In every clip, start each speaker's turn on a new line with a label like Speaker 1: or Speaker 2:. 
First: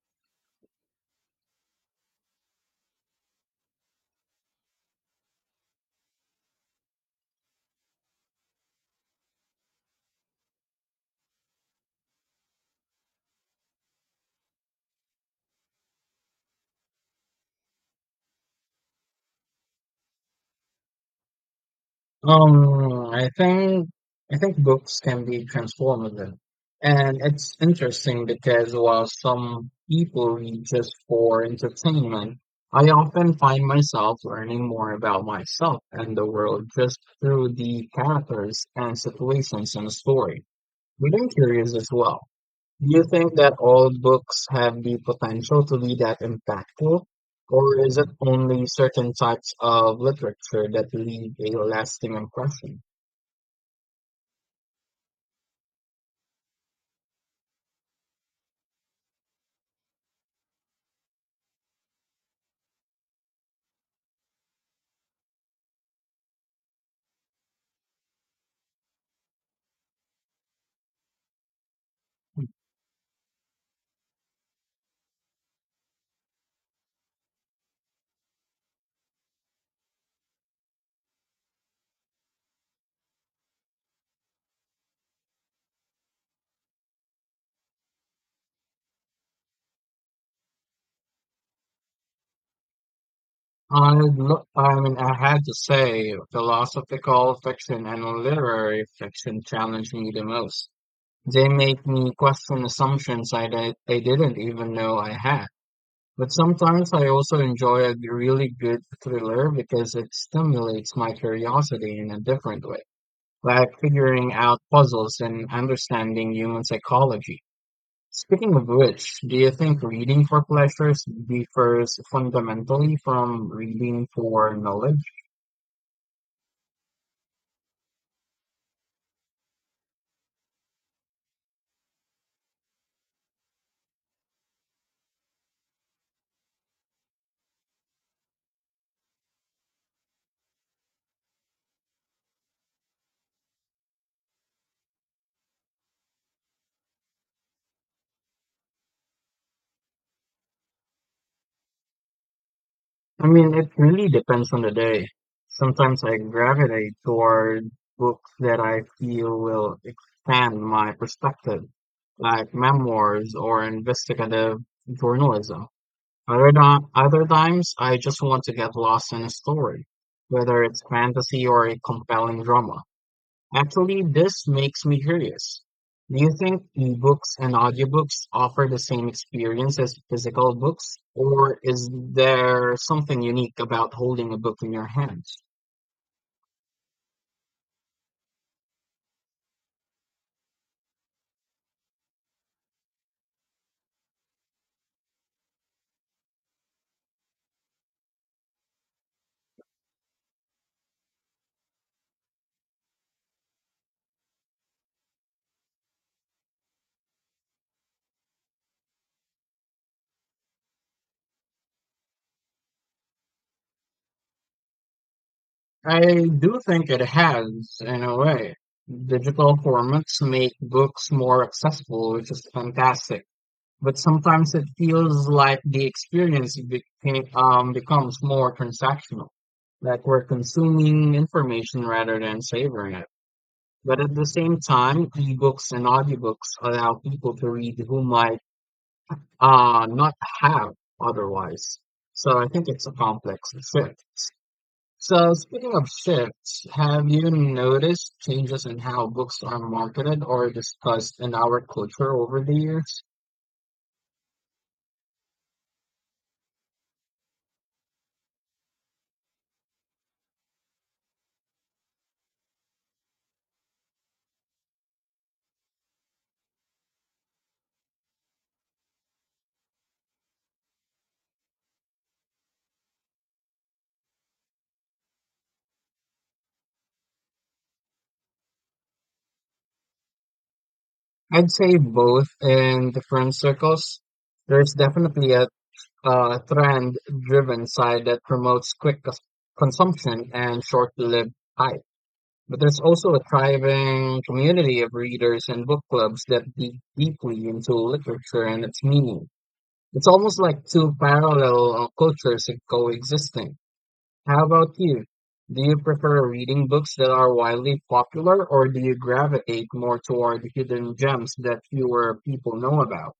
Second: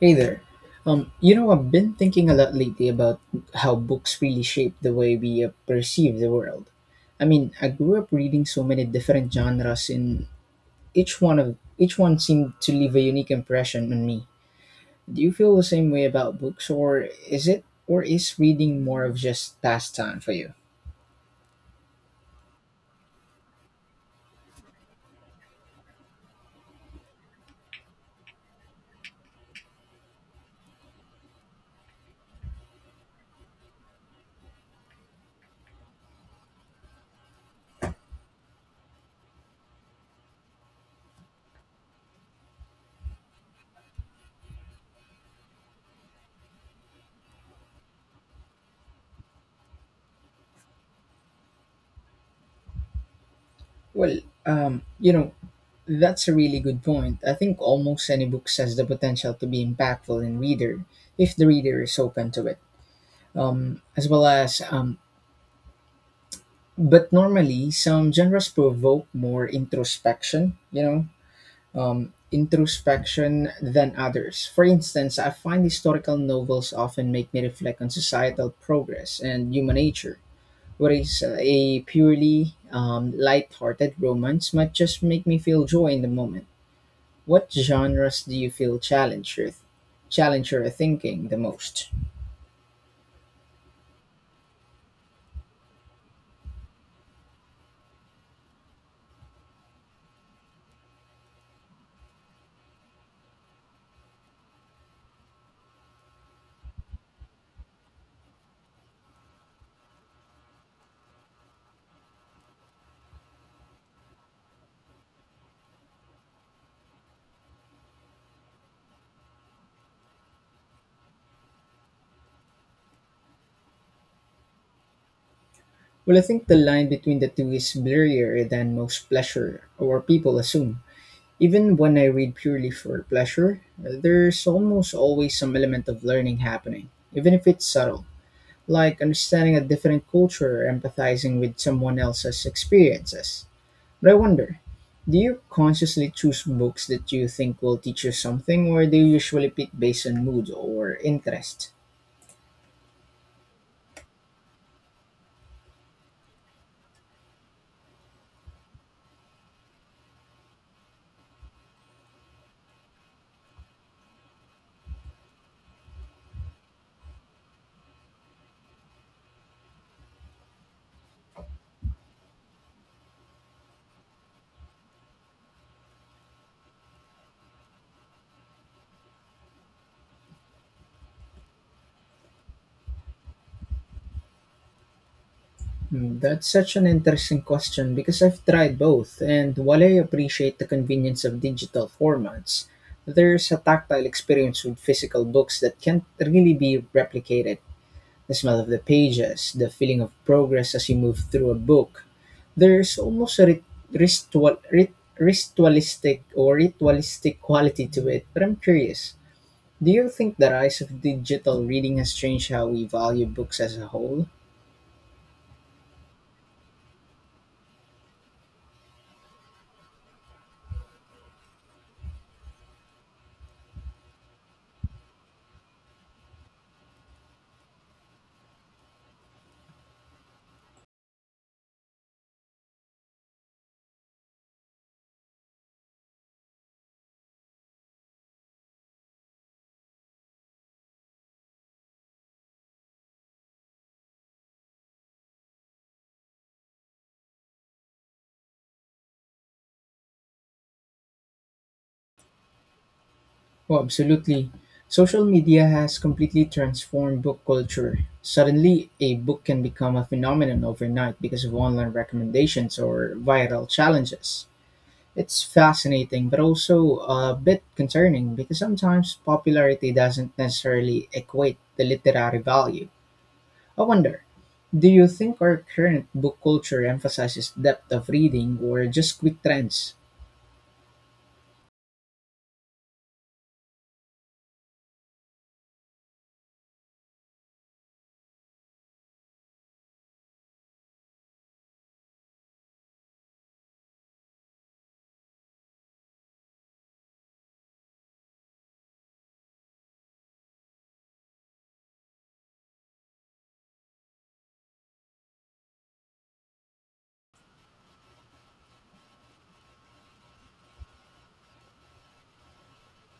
Speaker 1: Hey there. I've been thinking a lot lately about how books really shape the way we perceive the world. I mean, I grew up reading so many different genres, and each one seemed to leave a unique impression on me. Do you feel the same way about books, or or is reading more of just pastime for you?
Speaker 2: Um, I think I think books can be transformative. And it's interesting because while some people read just for entertainment, I often find myself learning more about myself and the world just through the characters and situations in a story. But I'm curious as well. Do you think that all books have the potential to be that impactful, or is it only certain types of literature that leave a lasting impression?
Speaker 1: Well, um, you know, that's a really good point. I think almost any book has the potential to be impactful in reader if the reader is open to it. As well as But normally some genres provoke more introspection, introspection than others. For instance, I find historical novels often make me reflect on societal progress and human nature, whereas a purely light-hearted romance might just make me feel joy in the moment. What genres do you feel challenge your thinking the most?
Speaker 2: I mean, I had to say, philosophical fiction and literary fiction challenge me the most. They make me question assumptions I didn't even know I had. But sometimes I also enjoy a really good thriller because it stimulates my curiosity in a different way, like figuring out puzzles and understanding human psychology. Speaking of which, do you think reading for pleasures differs fundamentally from reading for knowledge?
Speaker 1: Well, I think the line between the two is blurrier than most pleasure or people assume. Even when I read purely for pleasure, there's almost always some element of learning happening, even if it's subtle, like understanding a different culture or empathizing with someone else's experiences. But I wonder, do you consciously choose books that you think will teach you something, or do you usually pick based on mood or interest?
Speaker 2: I mean, it really depends on the day. Sometimes I gravitate toward books that I feel will expand my perspective, like memoirs or investigative journalism. Other times, I just want to get lost in a story, whether it's fantasy or a compelling drama. Actually, this makes me curious. Do you think ebooks and audiobooks offer the same experience as physical books, or is there something unique about holding a book in your hands?
Speaker 1: Hmm. That's such an interesting question because I've tried both, and while I appreciate the convenience of digital formats, there's a tactile experience with physical books that can't really be replicated. The smell of the pages, the feeling of progress as you move through a book. There's almost a ritualistic or ritualistic quality to it, but I'm curious. Do you think the rise of digital reading has changed how we value books as a whole?
Speaker 2: I do think it has, in a way. Digital formats make books more accessible, which is fantastic, but sometimes it feels like the experience becomes more transactional, like we're consuming information rather than savoring it. But at the same time, ebooks and audiobooks allow people to read who might not have otherwise. So I think it's a complex shift. So speaking of shifts, have you noticed changes in how books are marketed or discussed in our culture over the years?
Speaker 1: Oh, absolutely. Social media has completely transformed book culture. Suddenly, a book can become a phenomenon overnight because of online recommendations or viral challenges. It's fascinating, but also a bit concerning because sometimes popularity doesn't necessarily equate the literary value. I wonder, do you think our current book culture emphasizes depth of reading or just quick trends?
Speaker 2: I'd say both in different circles. There's definitely a trend driven side that promotes consumption and short lived hype. But there's also a thriving community of readers and book clubs that dig deeply into literature and its meaning. It's almost like two parallel cultures coexisting. How about you? Do you prefer reading books that are widely popular, or do you gravitate more toward hidden gems that fewer people know about?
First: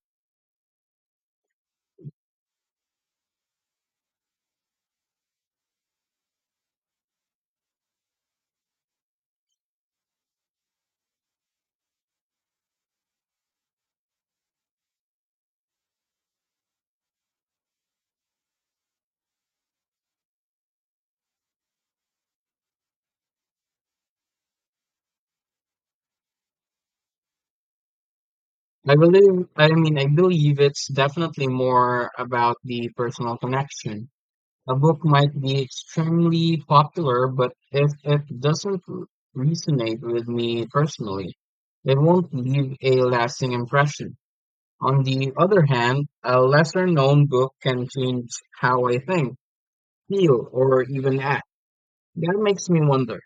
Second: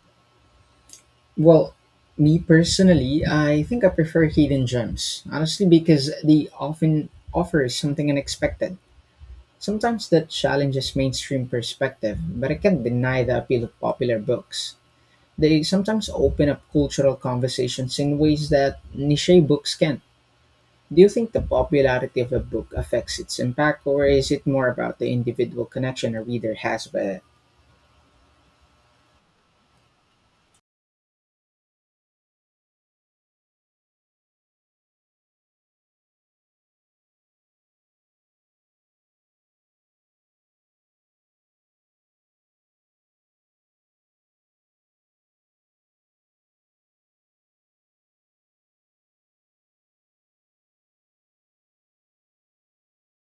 Speaker 1: Well, me personally, I think I prefer hidden gems, honestly, because they often offer something unexpected. Sometimes that challenges mainstream perspective, but I can't deny the appeal of popular books. They sometimes open up cultural conversations in ways that niche books can. Do you think the popularity of a book affects its impact, or is it more about the individual connection a reader has with it?
Speaker 2: I mean, I believe it's definitely more about the personal connection. A book might be extremely popular, but if it doesn't r- resonate with me personally, it won't leave a lasting impression. On the other hand, a lesser known book can change how I think, feel or even act. That makes me wonder.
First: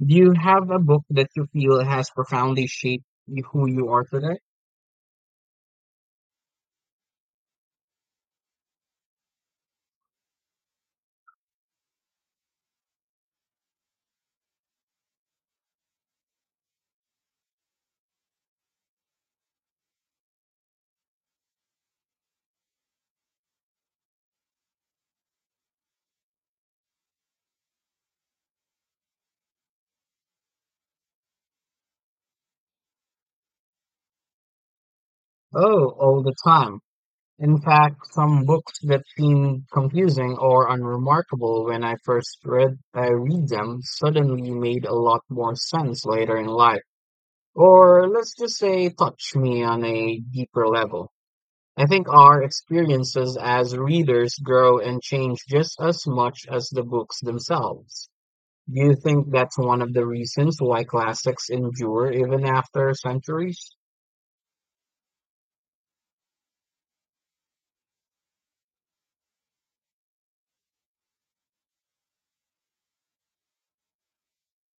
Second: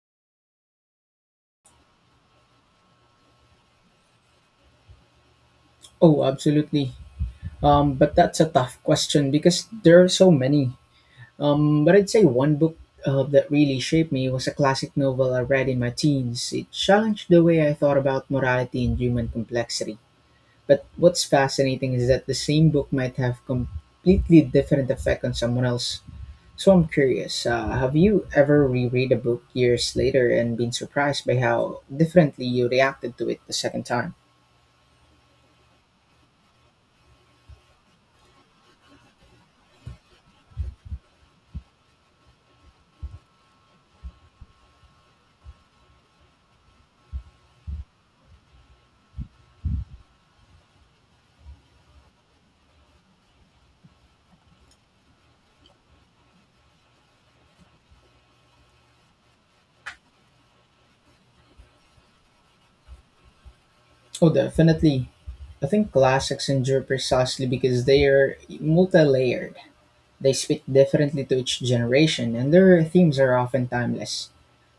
Speaker 2: Do you have a book that you feel has profoundly shaped who you are today?
Speaker 1: Oh, absolutely. But that's a tough question because there are so many. But I'd say one book that really shaped me was a classic novel I read in my teens. It challenged the way I thought about morality and human complexity. But what's fascinating is that the same book might have completely different effect on someone else. So I'm curious, have you ever reread a book years later and been surprised by how differently you reacted to it the second time?
Speaker 2: Oh, all the time. In fact, some books that seem confusing or unremarkable when I first read, I read them suddenly made a lot more sense later in life. Or let's just say touch me on a deeper level. I think our experiences as readers grow and change just as much as the books themselves. Do you think that's one of the reasons why classics endure even after centuries?
Speaker 1: Oh, definitely. I think classics endure precisely because they are multi-layered. They speak differently to each generation, and their themes are often timeless.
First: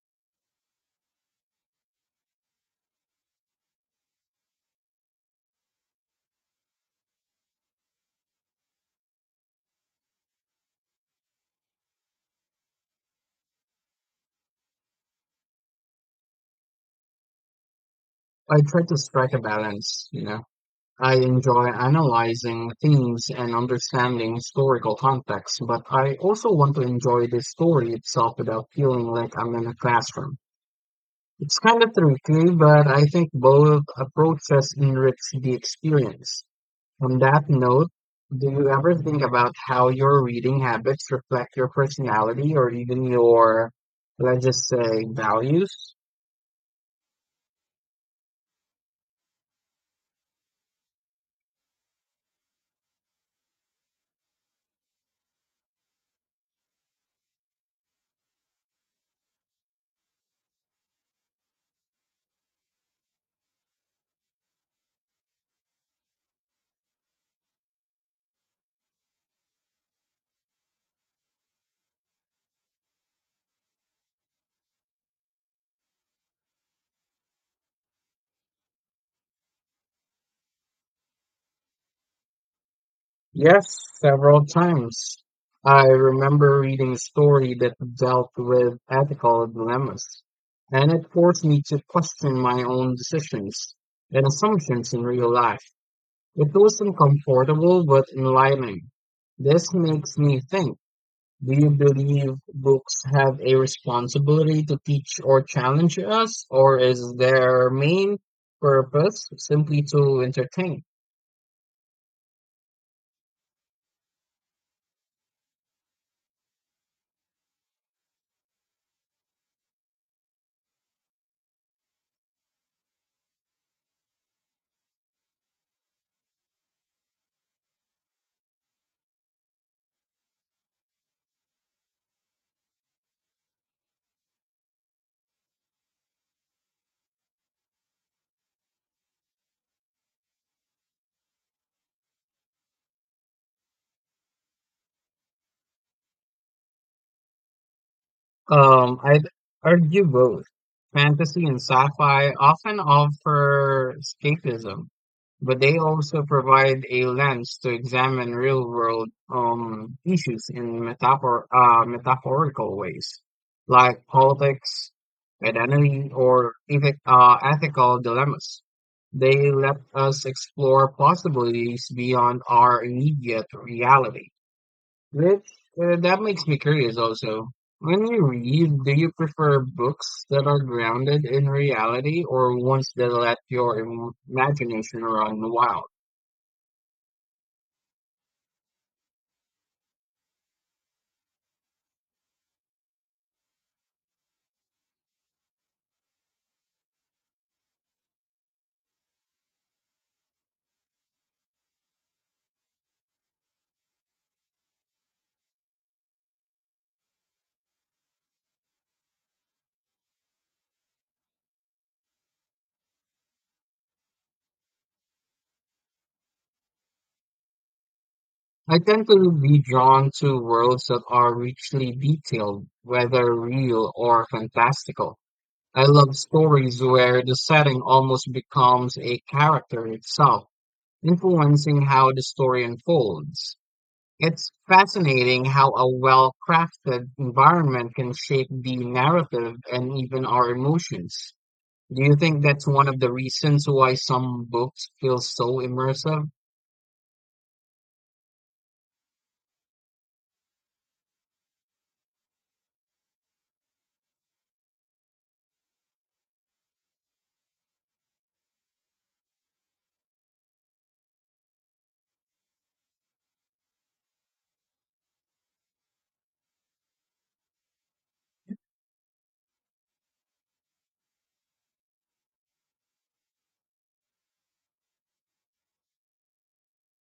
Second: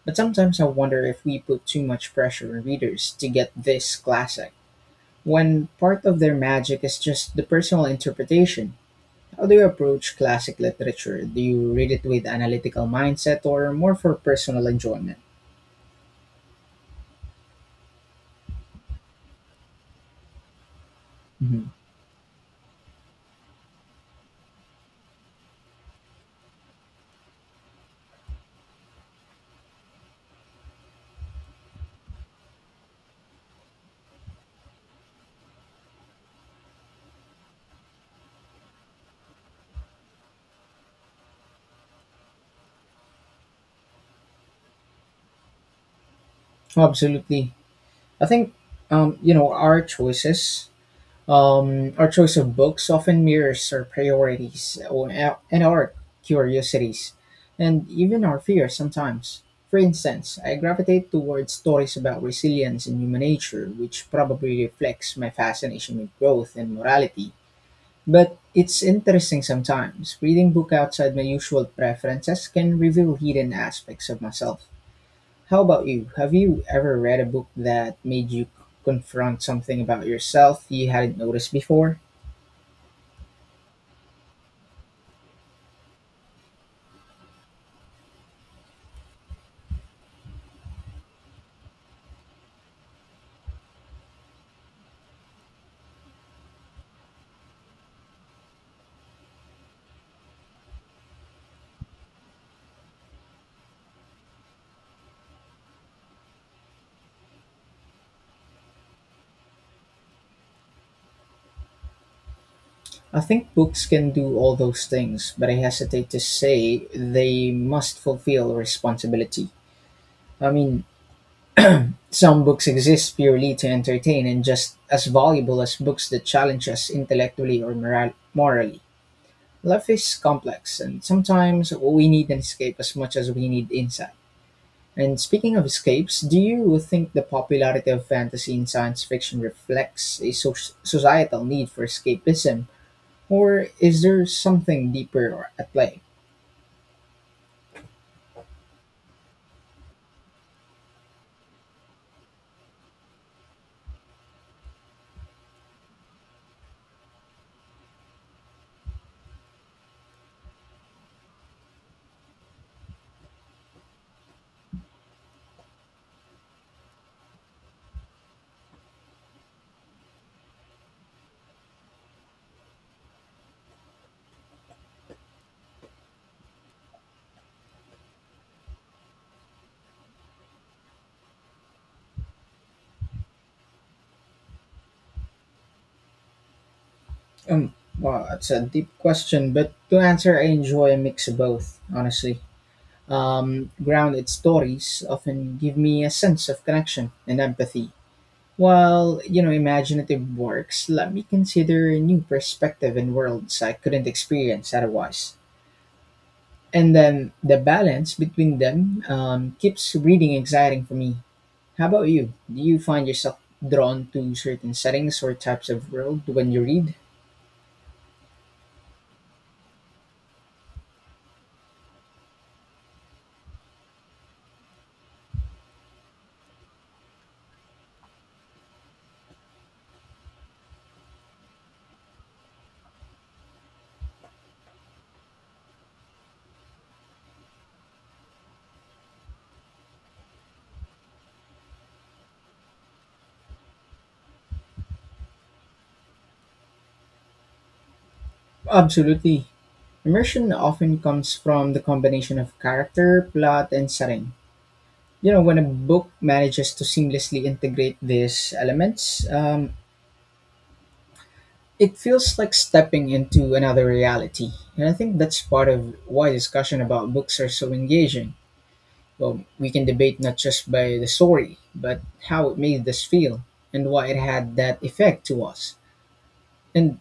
Speaker 1: But sometimes I wonder if we put too much pressure on readers to get this classic, when part of their magic is just the personal interpretation. How do you approach classic literature? Do you read it with analytical mindset or more for personal enjoyment?
Speaker 2: I try to strike a balance, you know. I enjoy
Speaker 1: Mhm.
Speaker 2: analyzing themes and understanding historical context, but I also want to enjoy the story itself without feeling like I'm in a classroom. It's kind of tricky, but I think both approaches enrich the experience. On that note, do you ever think about how your reading habits reflect your personality or even your, let's just say, values?
Speaker 1: Oh, absolutely. I think, you know, our choices Our choice of books often mirrors our priorities and our curiosities, and even our fears sometimes. For instance, I gravitate towards stories about resilience and human nature, which probably reflects my fascination with growth and morality. But it's interesting sometimes. Reading book outside my usual preferences can reveal hidden aspects of myself. How about you? Have you ever read a book that made you confront something about yourself you hadn't noticed before?
Speaker 2: Yes, several times. I remember reading a story that dealt with ethical dilemmas, and it forced me to question my own decisions and assumptions in real life. It was uncomfortable but enlightening. This makes me think. Do you believe books have a responsibility to teach or challenge us, or is their main purpose simply to entertain?
Speaker 1: I think books can do all those things, but I hesitate to say they must fulfill responsibility. I mean, some books exist purely to entertain and just as valuable as books that challenge us intellectually or morally. Life is complex, and sometimes we need an escape as much as we need insight. And speaking of escapes, do you think the popularity of fantasy and science fiction reflects a societal need for escapism, or is there something deeper at play?
Speaker 2: I'd argue both. Fantasy and sci-fi often offer escapism, but they also provide a lens to examine real-world issues in metaphorical ways, like politics, identity, or ethical dilemmas. They let us explore possibilities beyond our immediate reality. That that makes me curious also. When you read, do you prefer books that are grounded in reality or ones that let your imagination run wild?
Speaker 1: Um, well, that's a deep question, but to answer, I enjoy a mix of both, honestly. Grounded stories often give me a sense of connection and empathy, while, you know, imaginative works let me consider a new perspective and worlds I couldn't experience otherwise. And then the balance between them keeps reading exciting for me. How about you? Do you find yourself drawn to certain settings or types of world when you read?
Speaker 2: I tend to be drawn to worlds that are richly detailed, whether real or fantastical. I love stories where the setting almost becomes a character itself, influencing how the story unfolds. It's fascinating how a well-crafted environment can shape the narrative and even our emotions. Do you think that's one of the reasons why some books feel so immersive?
Speaker 1: Absolutely. Immersion often comes from the combination of character, plot, and setting. You know, when a book manages to seamlessly integrate these elements, it feels like stepping into another reality. And I think that's part of why discussion about books are so engaging. Well, we can debate not just by the story, but how it made us feel and why it had that effect to us. And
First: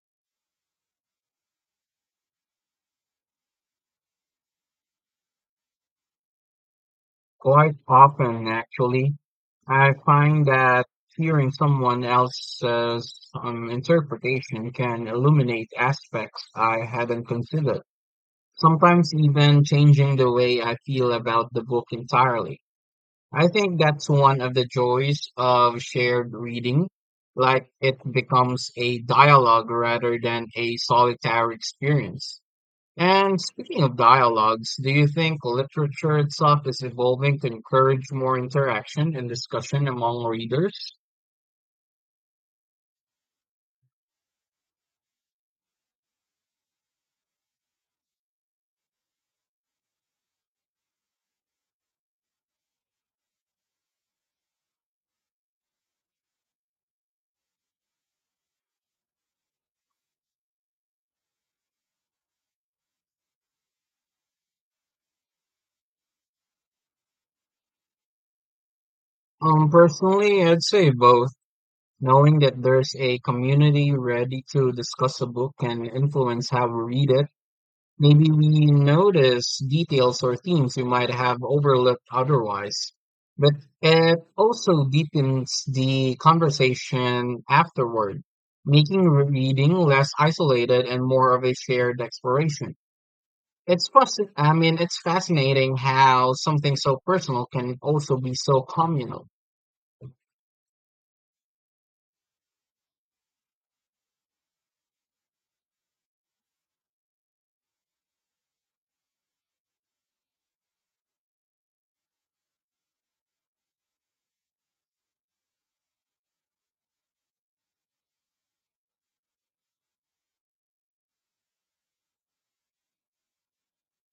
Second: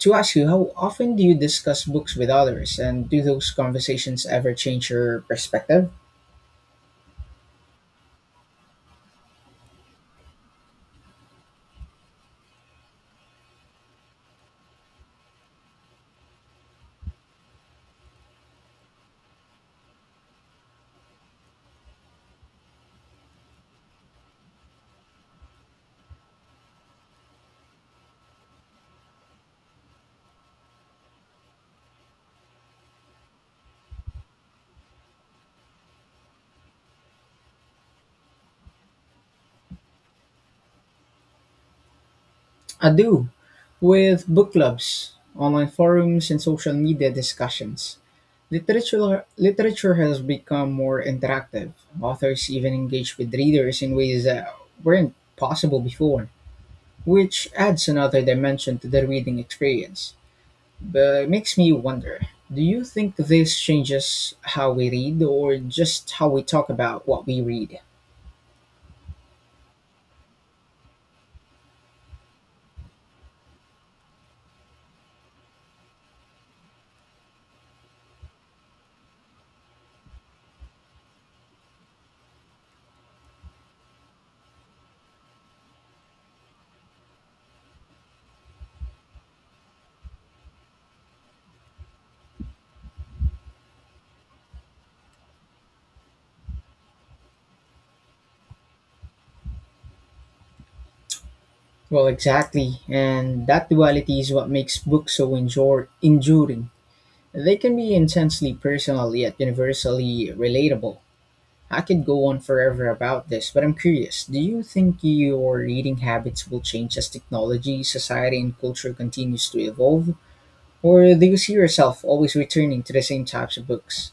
Speaker 1: to ask you, how often do you discuss books with others, and do those conversations ever change your perspective?
Speaker 2: Quite often, actually. I find that hearing someone else's interpretation can illuminate aspects I hadn't considered, sometimes even changing the way I feel about the book entirely. I think that's one of the joys of shared reading. Like it becomes a dialogue rather than a solitary experience. And speaking of dialogues, do you think literature itself is evolving to encourage more interaction and discussion among readers?
Speaker 1: I do, with book clubs, online forums, and social media discussions. Literature has become more interactive. Authors even engage with readers in ways that weren't possible before, which adds another dimension to the reading experience. But it makes me wonder, do you think this changes how we read or just how we talk about what we read?
Speaker 2: Personally, I'd say both. Knowing that there's a community ready to discuss a book can influence how we read it. Maybe we notice details or themes we might have overlooked otherwise. But it also deepens the conversation afterward, making reading less isolated and more of a shared exploration. I mean, it's fascinating how something so personal can also be so communal.
Speaker 1: Well, exactly, and that duality is what makes books so enduring. They can be intensely personal yet universally relatable. I could go on forever about this, but I'm curious. Do you think your reading habits will change as technology, society, and culture continues to evolve? Or do you see yourself always returning to the same types of books?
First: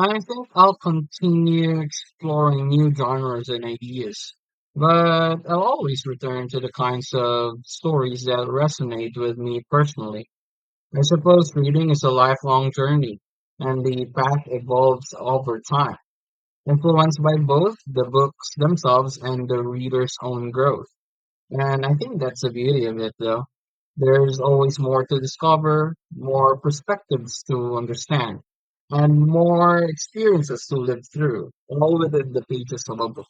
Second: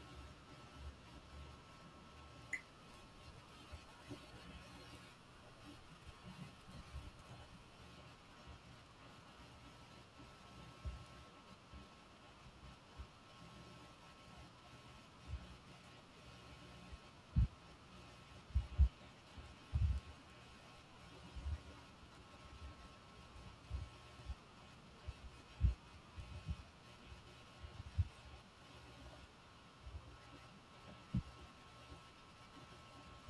Speaker 2: I think I'll continue exploring new genres and ideas, but I'll always return to the kinds of stories that resonate with me personally. I suppose reading is a lifelong journey, and the path evolves over time, influenced by both the books themselves and the reader's own growth. And I think that's the beauty of it, though. There's always more to discover, more perspectives to understand, and more experiences to live through, all within the pages of a book.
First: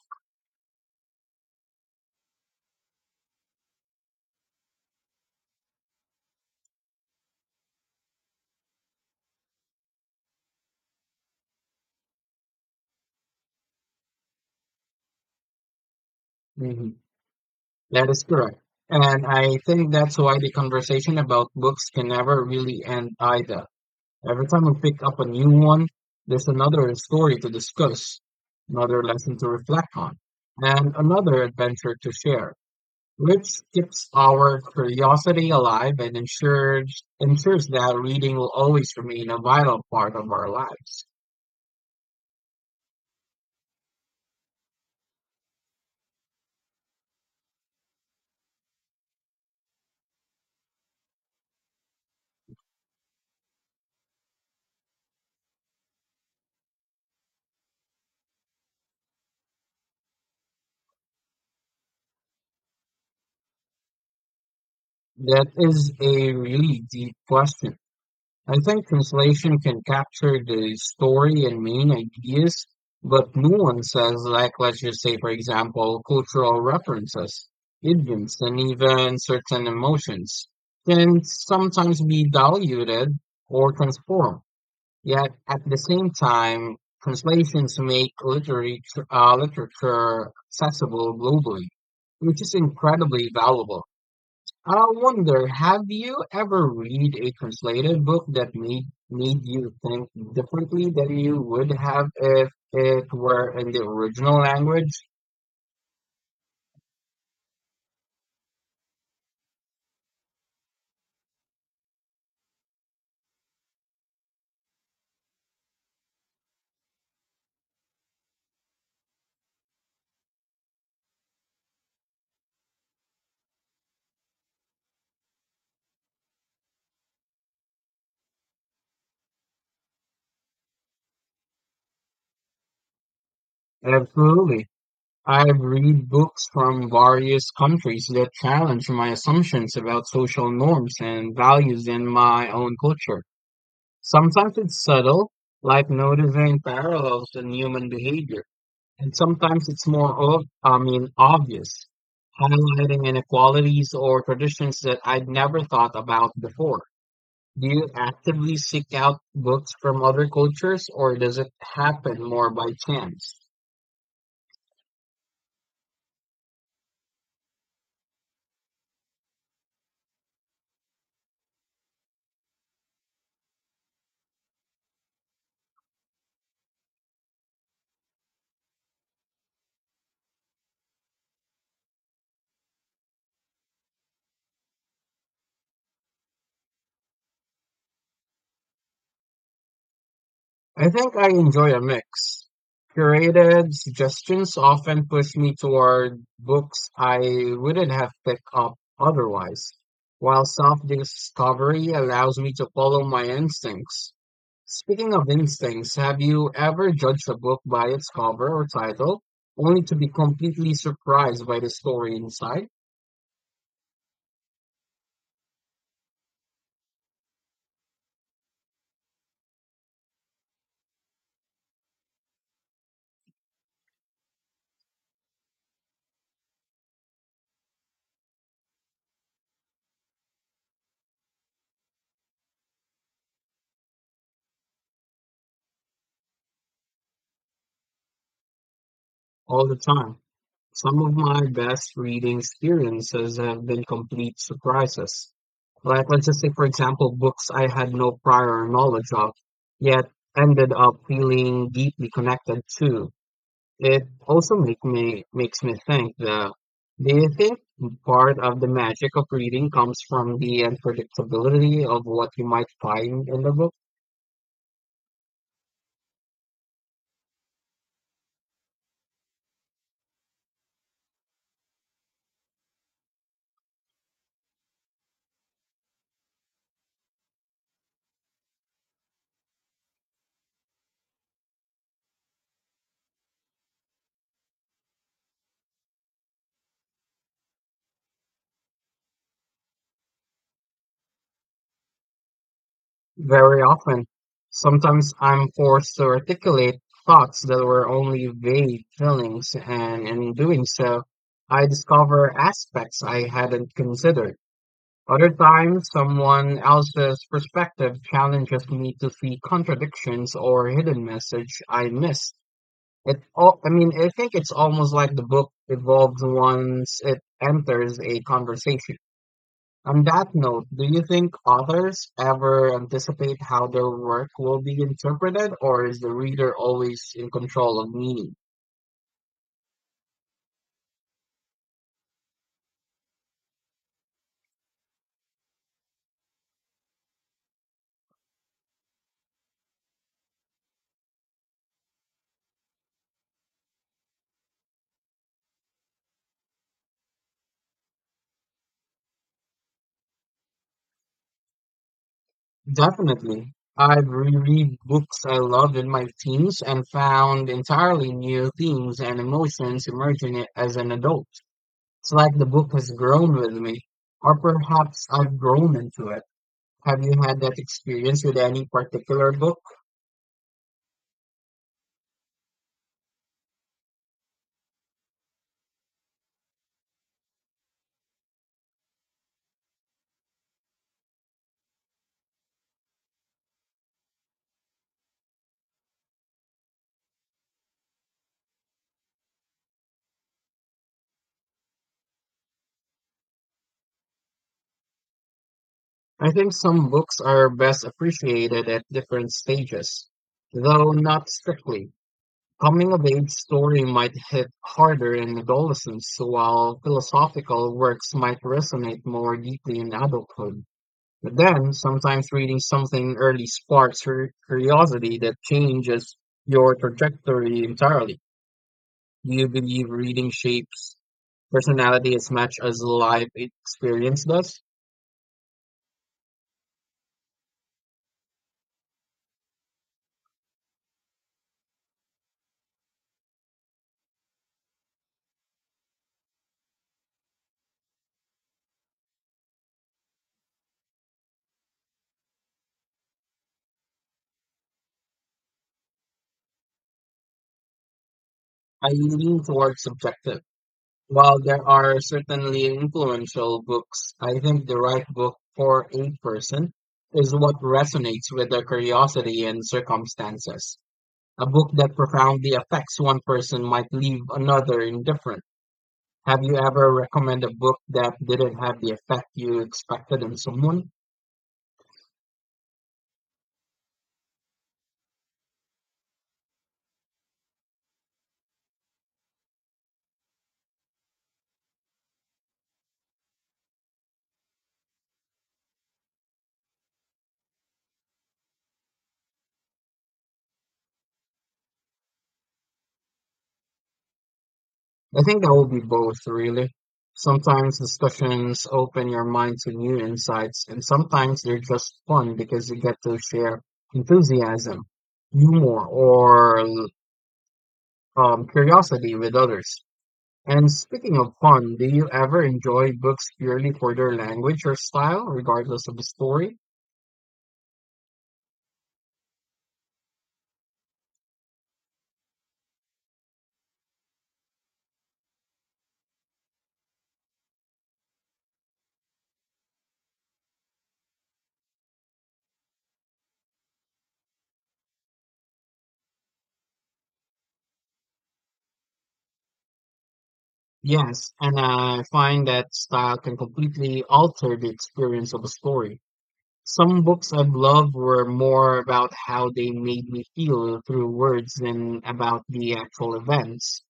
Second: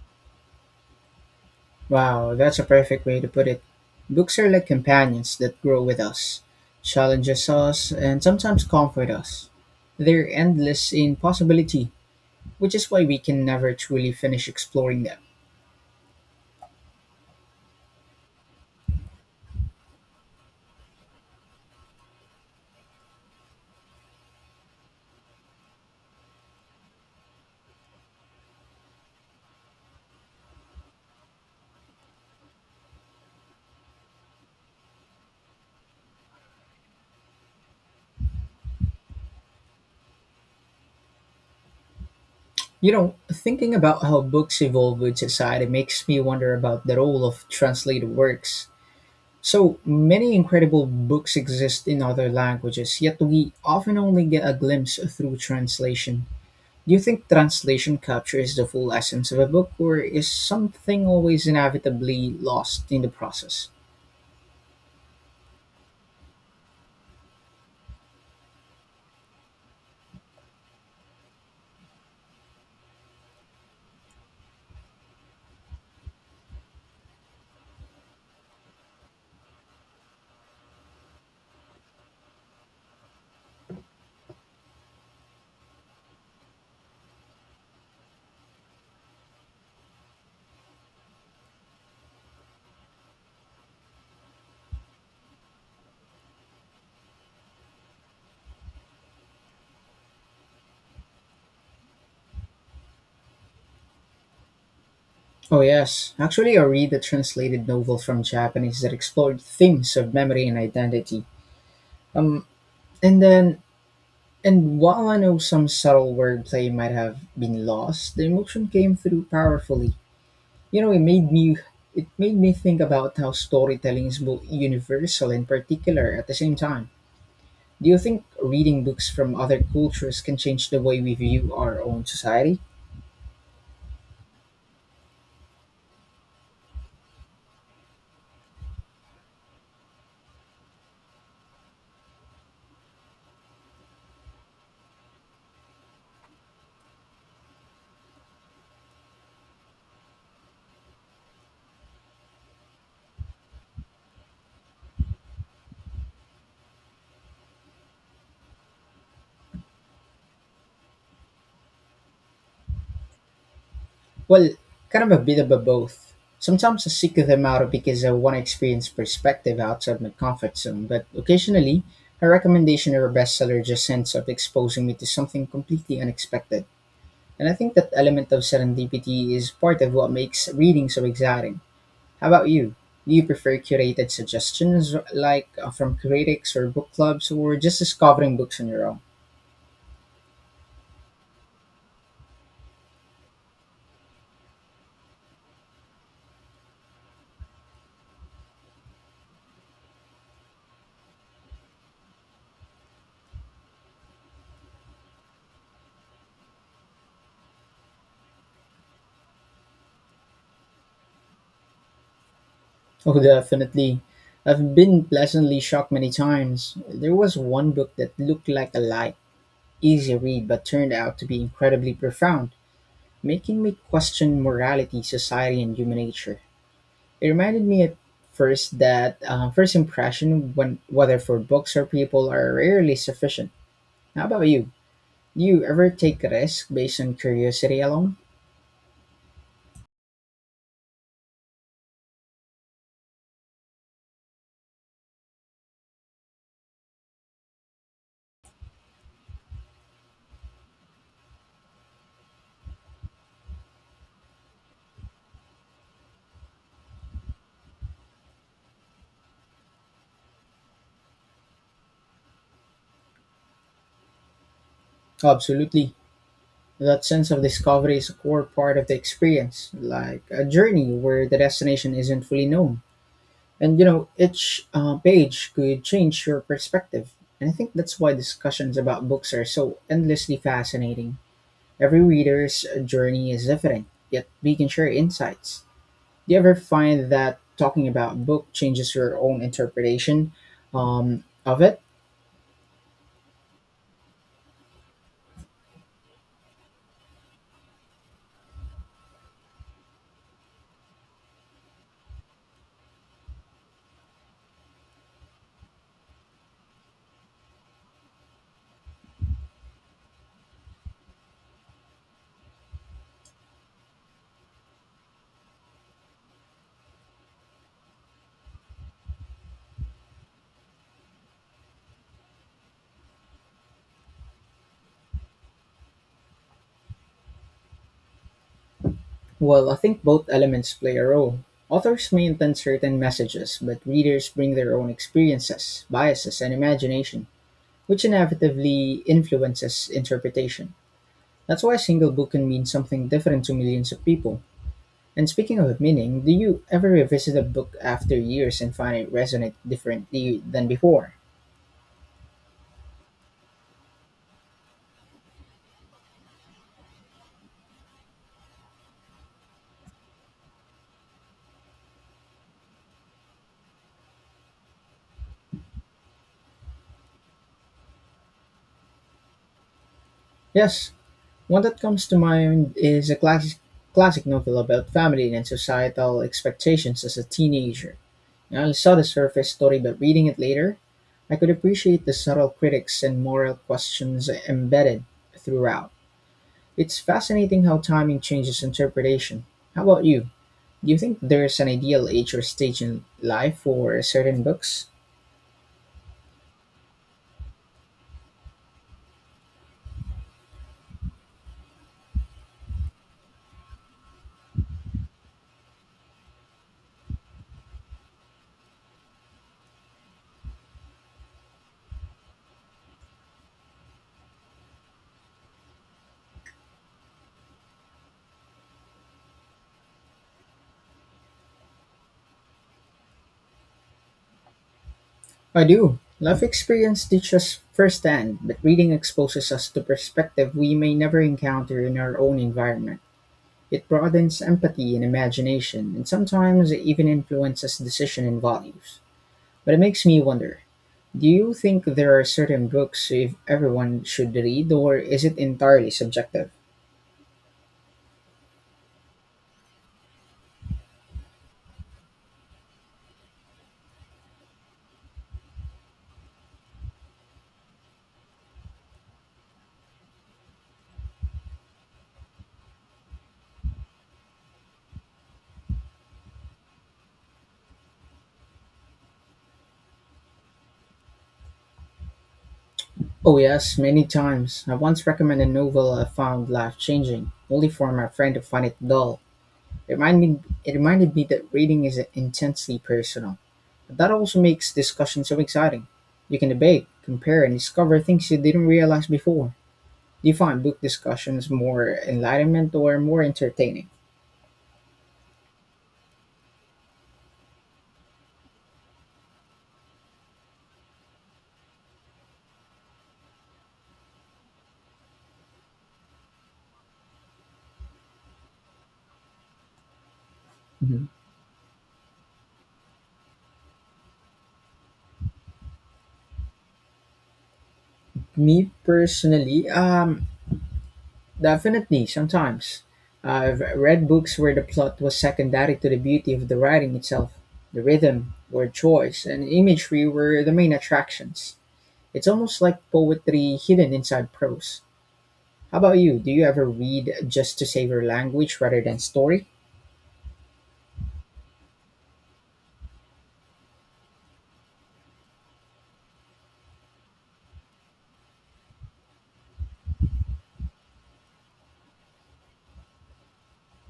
Speaker 1: Wow, that's a perfect way to put it. Books are like companions that grow with us, challenges us, and sometimes comfort us. They're endless in possibility, which is why we can never truly finish exploring them.
Speaker 2: Hmm. That is correct. And I think that's why the conversation about books can never really end either. Every time we pick up a new one, there's another story to discuss, another lesson to reflect on, and another adventure to share, which keeps our curiosity alive and ensures that reading will always remain a vital part of our lives.
Speaker 1: You know, thinking about how books evolve with society makes me wonder about the role of translated works. So many incredible books exist in other languages, yet we often only get a glimpse through translation. Do you think translation captures the full essence of a book, or is something always inevitably lost in the process?
Speaker 2: That is a really deep question. I think translation can capture the story and main ideas, but nuances like, let's just say for example, cultural references, idioms, and even certain emotions can sometimes be diluted or transformed. Yet at the same time, translations make literature accessible globally, which is incredibly valuable. I wonder, have you ever read a translated book that made you think differently than you would have if it were in the original language?
Speaker 1: Oh, yes. Actually, I read a translated novel from Japanese that explored themes of memory and identity. Um, and then And while I know some subtle wordplay might have been lost, the emotion came through powerfully. You know, it made me think about how storytelling is both universal and particular at the same time. Do you think reading books from other cultures can change the way we view our own society?
Speaker 2: Absolutely. I've read books from various countries that challenge my assumptions about social norms and values in my own culture. Sometimes it's subtle, like noticing parallels in human behavior, and sometimes it's more obvious, highlighting inequalities or traditions that I'd never thought about before. Do you actively seek out books from other cultures, or does it happen more by chance?
Speaker 1: Well, kind of a bit of a both. Sometimes I seek them out because I want to experience perspective outside my comfort zone, but occasionally, a recommendation or a bestseller just ends up exposing me to something completely unexpected. And I think that element of serendipity is part of what makes reading so exciting. How about you? Do you prefer curated suggestions like from critics or book clubs, or just discovering books on your own?
Speaker 2: I think I enjoy a mix. Curated suggestions often push me toward books I wouldn't have picked up otherwise, while self-discovery allows me to follow my instincts. Speaking of instincts, have you ever judged a book by its cover or title, only to be completely surprised by the story inside?
Speaker 1: Oh, definitely. I've been pleasantly shocked many times. There was one book that looked like a light, easy read, but turned out to be incredibly profound, making me question morality, society, and human nature. It reminded me at first that first impression, when whether for books or people, are rarely sufficient. How about you? Do you ever take risks based on curiosity alone?
Speaker 2: All the time. Some of my best reading experiences have been complete surprises. Like let's just say, for example, books I had no prior knowledge of, yet ended up feeling deeply connected to. It also make me makes me think that, do you think part of the magic of reading comes from the unpredictability of what you might find in the book?
Speaker 1: Absolutely. That sense of discovery is a core part of the experience, like a journey where the destination isn't fully known. And you know, each page could change your perspective. And I think that's why discussions about books are so endlessly fascinating. Every reader's journey is different, yet we can share insights. Do you ever find that talking about a book changes your own interpretation of it?
Speaker 2: Very often, sometimes I'm forced to articulate thoughts that were only vague feelings, and in doing so, I discover aspects I hadn't considered. Other times, someone else's perspective challenges me to see contradictions or hidden message I missed. I mean, I think it's almost like the book evolves once it enters a conversation. On that note, do you think authors ever anticipate how their work will be interpreted, or is the reader always in control of meaning?
Speaker 1: Well, I think both elements play a role. Authors may intend certain messages, but readers bring their own experiences, biases, and imagination, which inevitably influences interpretation. That's why a single book can mean something different to millions of people. And speaking of meaning, do you ever revisit a book after years and find it resonate differently than before?
Speaker 2: Definitely. I've reread books I loved in my teens and found entirely new themes and emotions as an adult. It's like the book has grown with me, or perhaps I've grown into it. Have you had that experience with any particular book?
Speaker 1: Yes, one that comes to mind is a classic novel about family and societal expectations as a teenager. I saw the surface story, but reading it later, I could appreciate the subtle critics and moral questions embedded throughout. It's fascinating how timing changes interpretation. How about you? Do you think there's an ideal age or stage in life for certain books?
Speaker 2: I think some books are best appreciated at different stages, though not strictly. Coming of age story might hit harder in adolescence, while philosophical works might resonate more deeply in adulthood. But then, sometimes reading something early sparks your curiosity that changes your trajectory entirely. Do you believe reading shapes personality as much as life experience does?
Speaker 1: I do. Life experience teaches firsthand, but reading exposes us to perspective we may never encounter in our own environment. It broadens empathy and imagination, and sometimes it even influences decision and values. But it makes me wonder, do you think there are certain books if everyone should read, or is it entirely subjective?
Speaker 2: I lean towards subjective. While there are certainly influential books, I think the right book for a person is what resonates with their curiosity and circumstances. A book that profoundly affects one person might leave another indifferent. Have you ever recommended a book that didn't have the effect you expected on someone?
Speaker 1: Oh, yes, many times. I once recommended a novel I found life changing, only for my friend to find it dull. It reminded me that reading is intensely personal. That also makes discussion so exciting. You can debate, compare, and discover things you didn't realize before. Do you find book discussions more enlightenment or more entertaining?
Speaker 2: I think that will be both, really. Sometimes discussions open your mind to new insights, and sometimes they're just fun because you get to share enthusiasm, humor, or curiosity with others. And
Speaker 1: Mhm.
Speaker 2: speaking of fun, do you ever enjoy books purely for their language or style, regardless of the story?
Speaker 1: Me personally, definitely sometimes. I've read books where the plot was secondary to the beauty of the writing itself. The rhythm, word choice, and imagery were the main attractions. It's almost like poetry hidden inside prose. How about you? Do you ever read just to savor language rather than story?
Speaker 2: Yes, and I find that style can completely alter the experience of a story. Some books I've loved were more about how they made me feel through words than about the actual events.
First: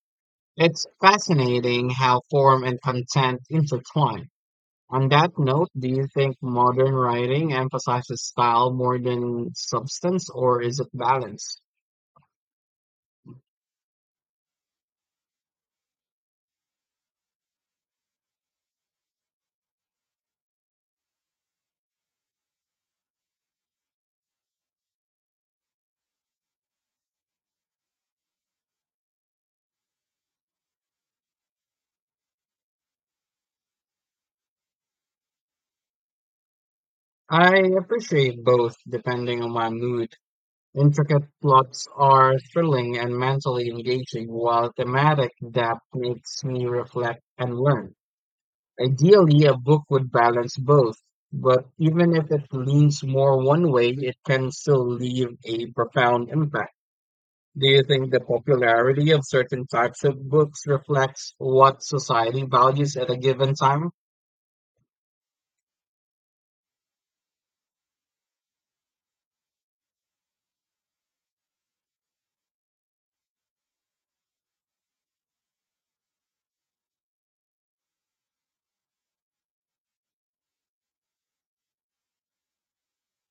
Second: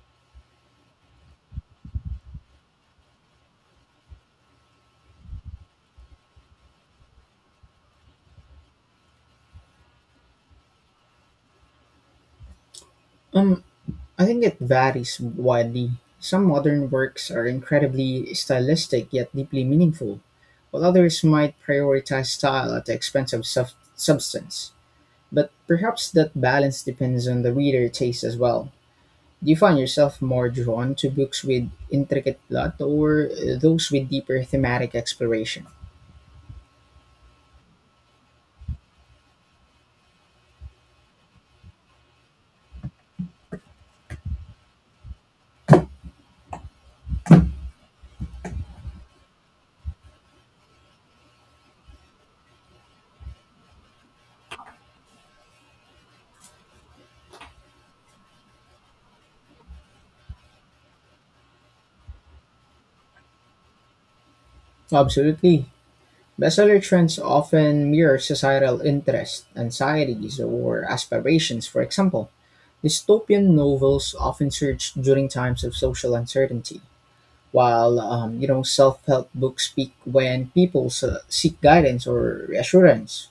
Speaker 2: It's fascinating how form and content intertwine. On that note, do you think modern writing emphasizes style more than substance, or is it balanced?
Speaker 1: Um, I think it varies widely. Some modern works are incredibly stylistic yet deeply meaningful, while others might prioritize style at the expense of substance. But perhaps that balance depends on the reader taste as well. Do you find yourself more drawn to books with intricate plot or those with deeper thematic exploration?
Speaker 2: I appreciate both depending on my mood. Intricate plots are thrilling and mentally engaging, while thematic depth makes me reflect and learn. Ideally, a book would balance both, but even if it leans more one way, it can still leave a profound impact. Do you think the popularity of certain types of books reflects what society values at a given time?
Speaker 1: Absolutely. Bestseller trends often mirror societal interests, anxieties, or aspirations. For example, dystopian novels often surge during times of social uncertainty, while self-help books peak when seek guidance or reassurance.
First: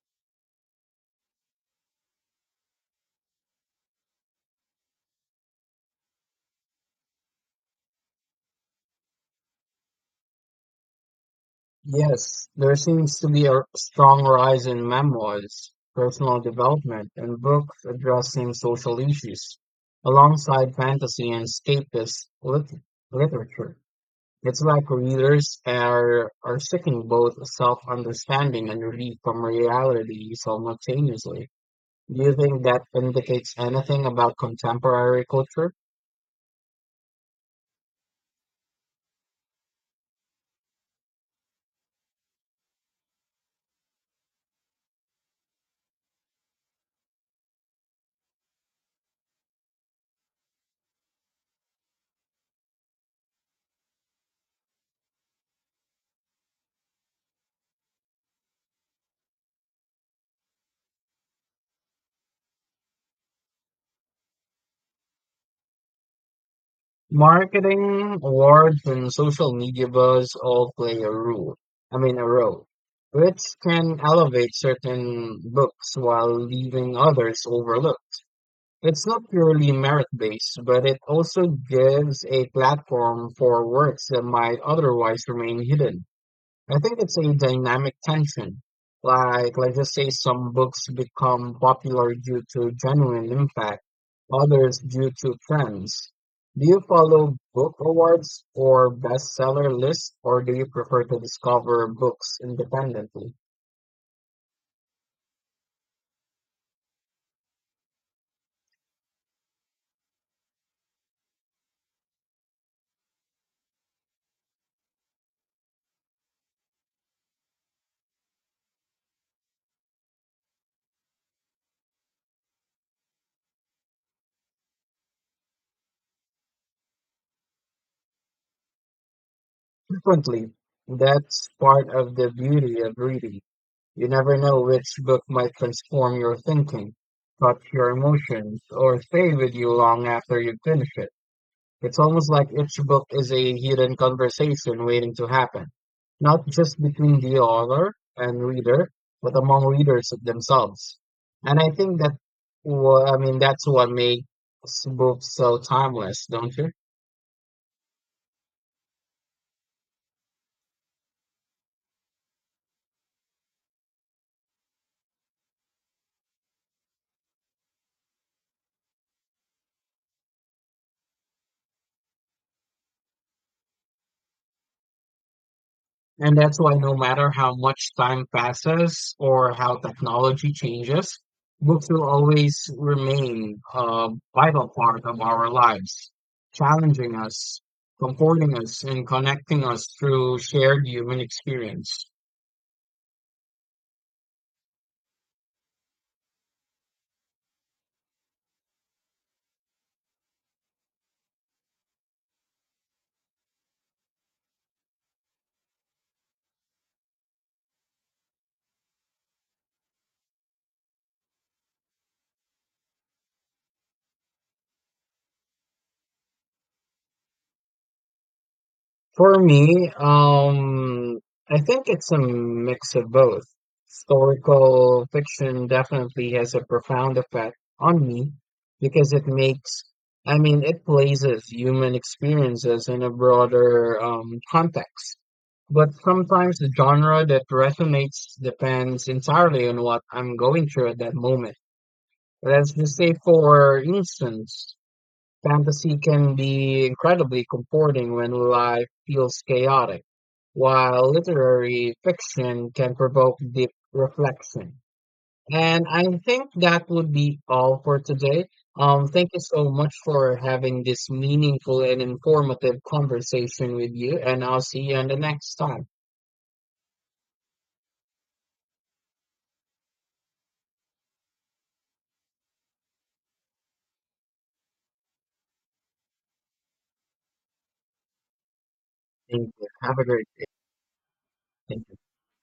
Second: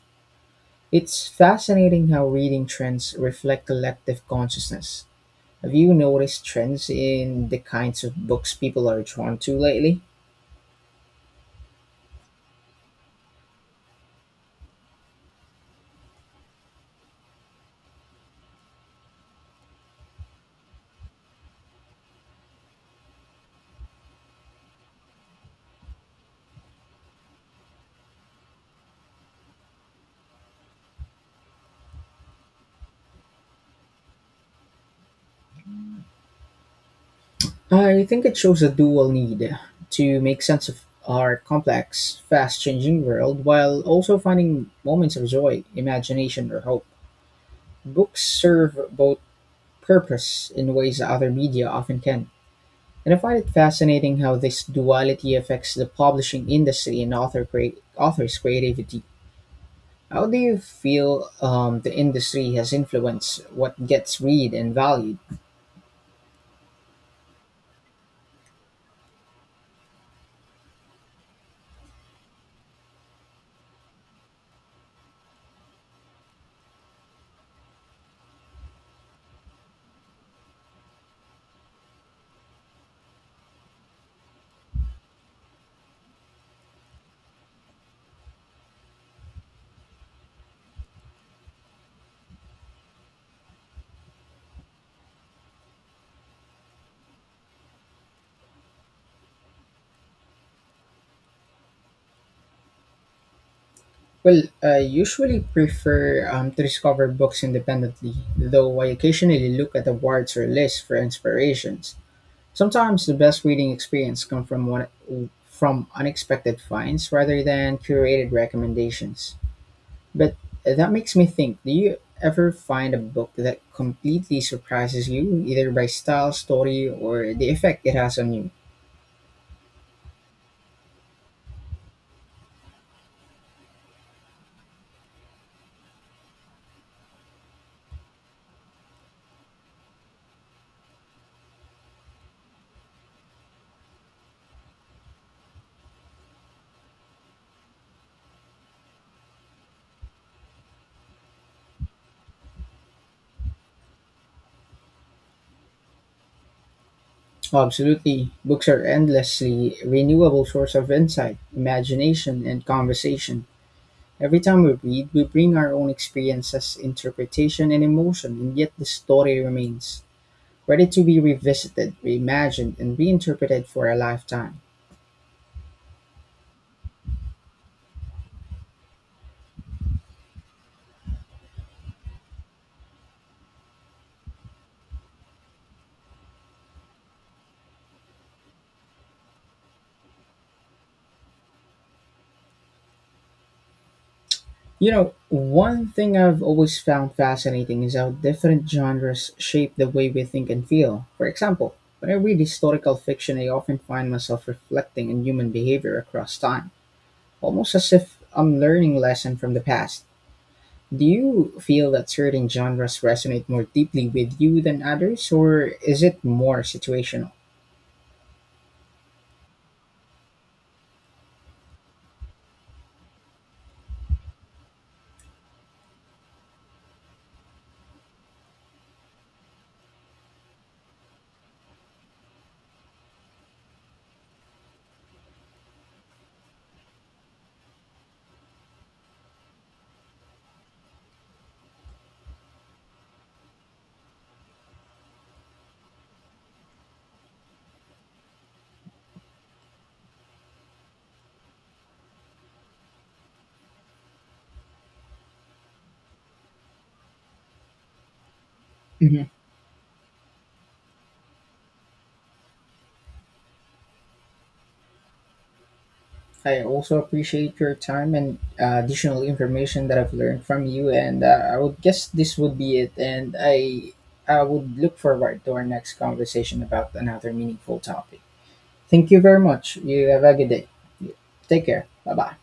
Speaker 1: It's fascinating how reading trends reflect collective consciousness. Have you noticed trends in the kinds of books people are drawn to lately?
Speaker 2: Yes, there seems to be a strong rise in memoirs, personal development, and books addressing social issues, alongside fantasy and escapist literature. It's like readers are seeking both self-understanding and relief from reality simultaneously. Do you think that indicates anything about contemporary culture?
Speaker 1: I think it shows a dual need to make sense of our complex, fast changing world while also finding moments of joy, imagination, or hope. Books serve both purpose in ways other media often can. And I find it fascinating how this duality affects the publishing industry and authors' creativity. How do you feel the industry has influenced what gets read and valued?
Speaker 2: Marketing, awards, and social media buzz all play a role. I mean, a role, which can elevate certain books while leaving others overlooked. It's not purely merit based, but it also gives a platform for works that might otherwise remain hidden. I think it's a dynamic tension. Like, let's just say some books become popular due to genuine impact, others due to trends. Do you follow book awards or bestseller lists, or do you prefer to discover books independently?
Speaker 1: Well, I usually prefer to discover books independently, though I occasionally look at awards or lists for inspirations. Sometimes the best reading experience come from from unexpected finds rather than curated recommendations. But that makes me think, do you ever find a book that completely surprises you either by style, story, or the effect it has on you?
Speaker 2: Frequently, that's part of the beauty of reading. You never know which book might transform your thinking, touch your emotions, or stay with you long after you finish it. It's almost like each book is a hidden conversation waiting to happen, not just between the author and reader, but among readers themselves. And I think that, that's what makes books so timeless, don't you?
Speaker 1: Oh, absolutely. Books are endlessly renewable source of insight, imagination, and conversation. Every time we read, we bring our own experiences, interpretation, and emotion, and yet the story remains, ready to be revisited, reimagined, and reinterpreted for a lifetime.
Speaker 2: And that's why no matter how much time passes or how technology changes, books will always remain a vital part of our lives, challenging us, comforting us, and connecting us through shared human experience.
Speaker 1: You know, one thing I've always found fascinating is how different genres shape the way we think and feel. For example, when I read historical fiction, I often find myself reflecting on human behavior across time, almost as if I'm learning a lesson from the past. Do you feel that certain genres resonate more deeply with you than others, or is it more situational?
Speaker 2: For me, I think it's a mix of both. Historical fiction definitely has a profound effect on me because it makes, I mean, it places human experiences in a broader context. But sometimes the genre that resonates depends entirely on what I'm going through at that moment. Let's just say, for instance, fantasy can be incredibly comforting when life feels chaotic, while literary fiction can provoke deep reflection. And I think that would be all for today. Thank you so much for having this meaningful and informative conversation with you, and I'll see you on the next time.
Speaker 1: I also appreciate your time and additional information that I've learned from you. And I would guess this would be it. And I would look forward to our next conversation about another meaningful topic. Thank you very
Speaker 2: Thank you.
Speaker 1: much.
Speaker 2: Have a
Speaker 1: You have
Speaker 2: great
Speaker 1: a
Speaker 2: day.
Speaker 1: good day. Take
Speaker 2: Thank
Speaker 1: care.
Speaker 2: you.
Speaker 1: Bye bye.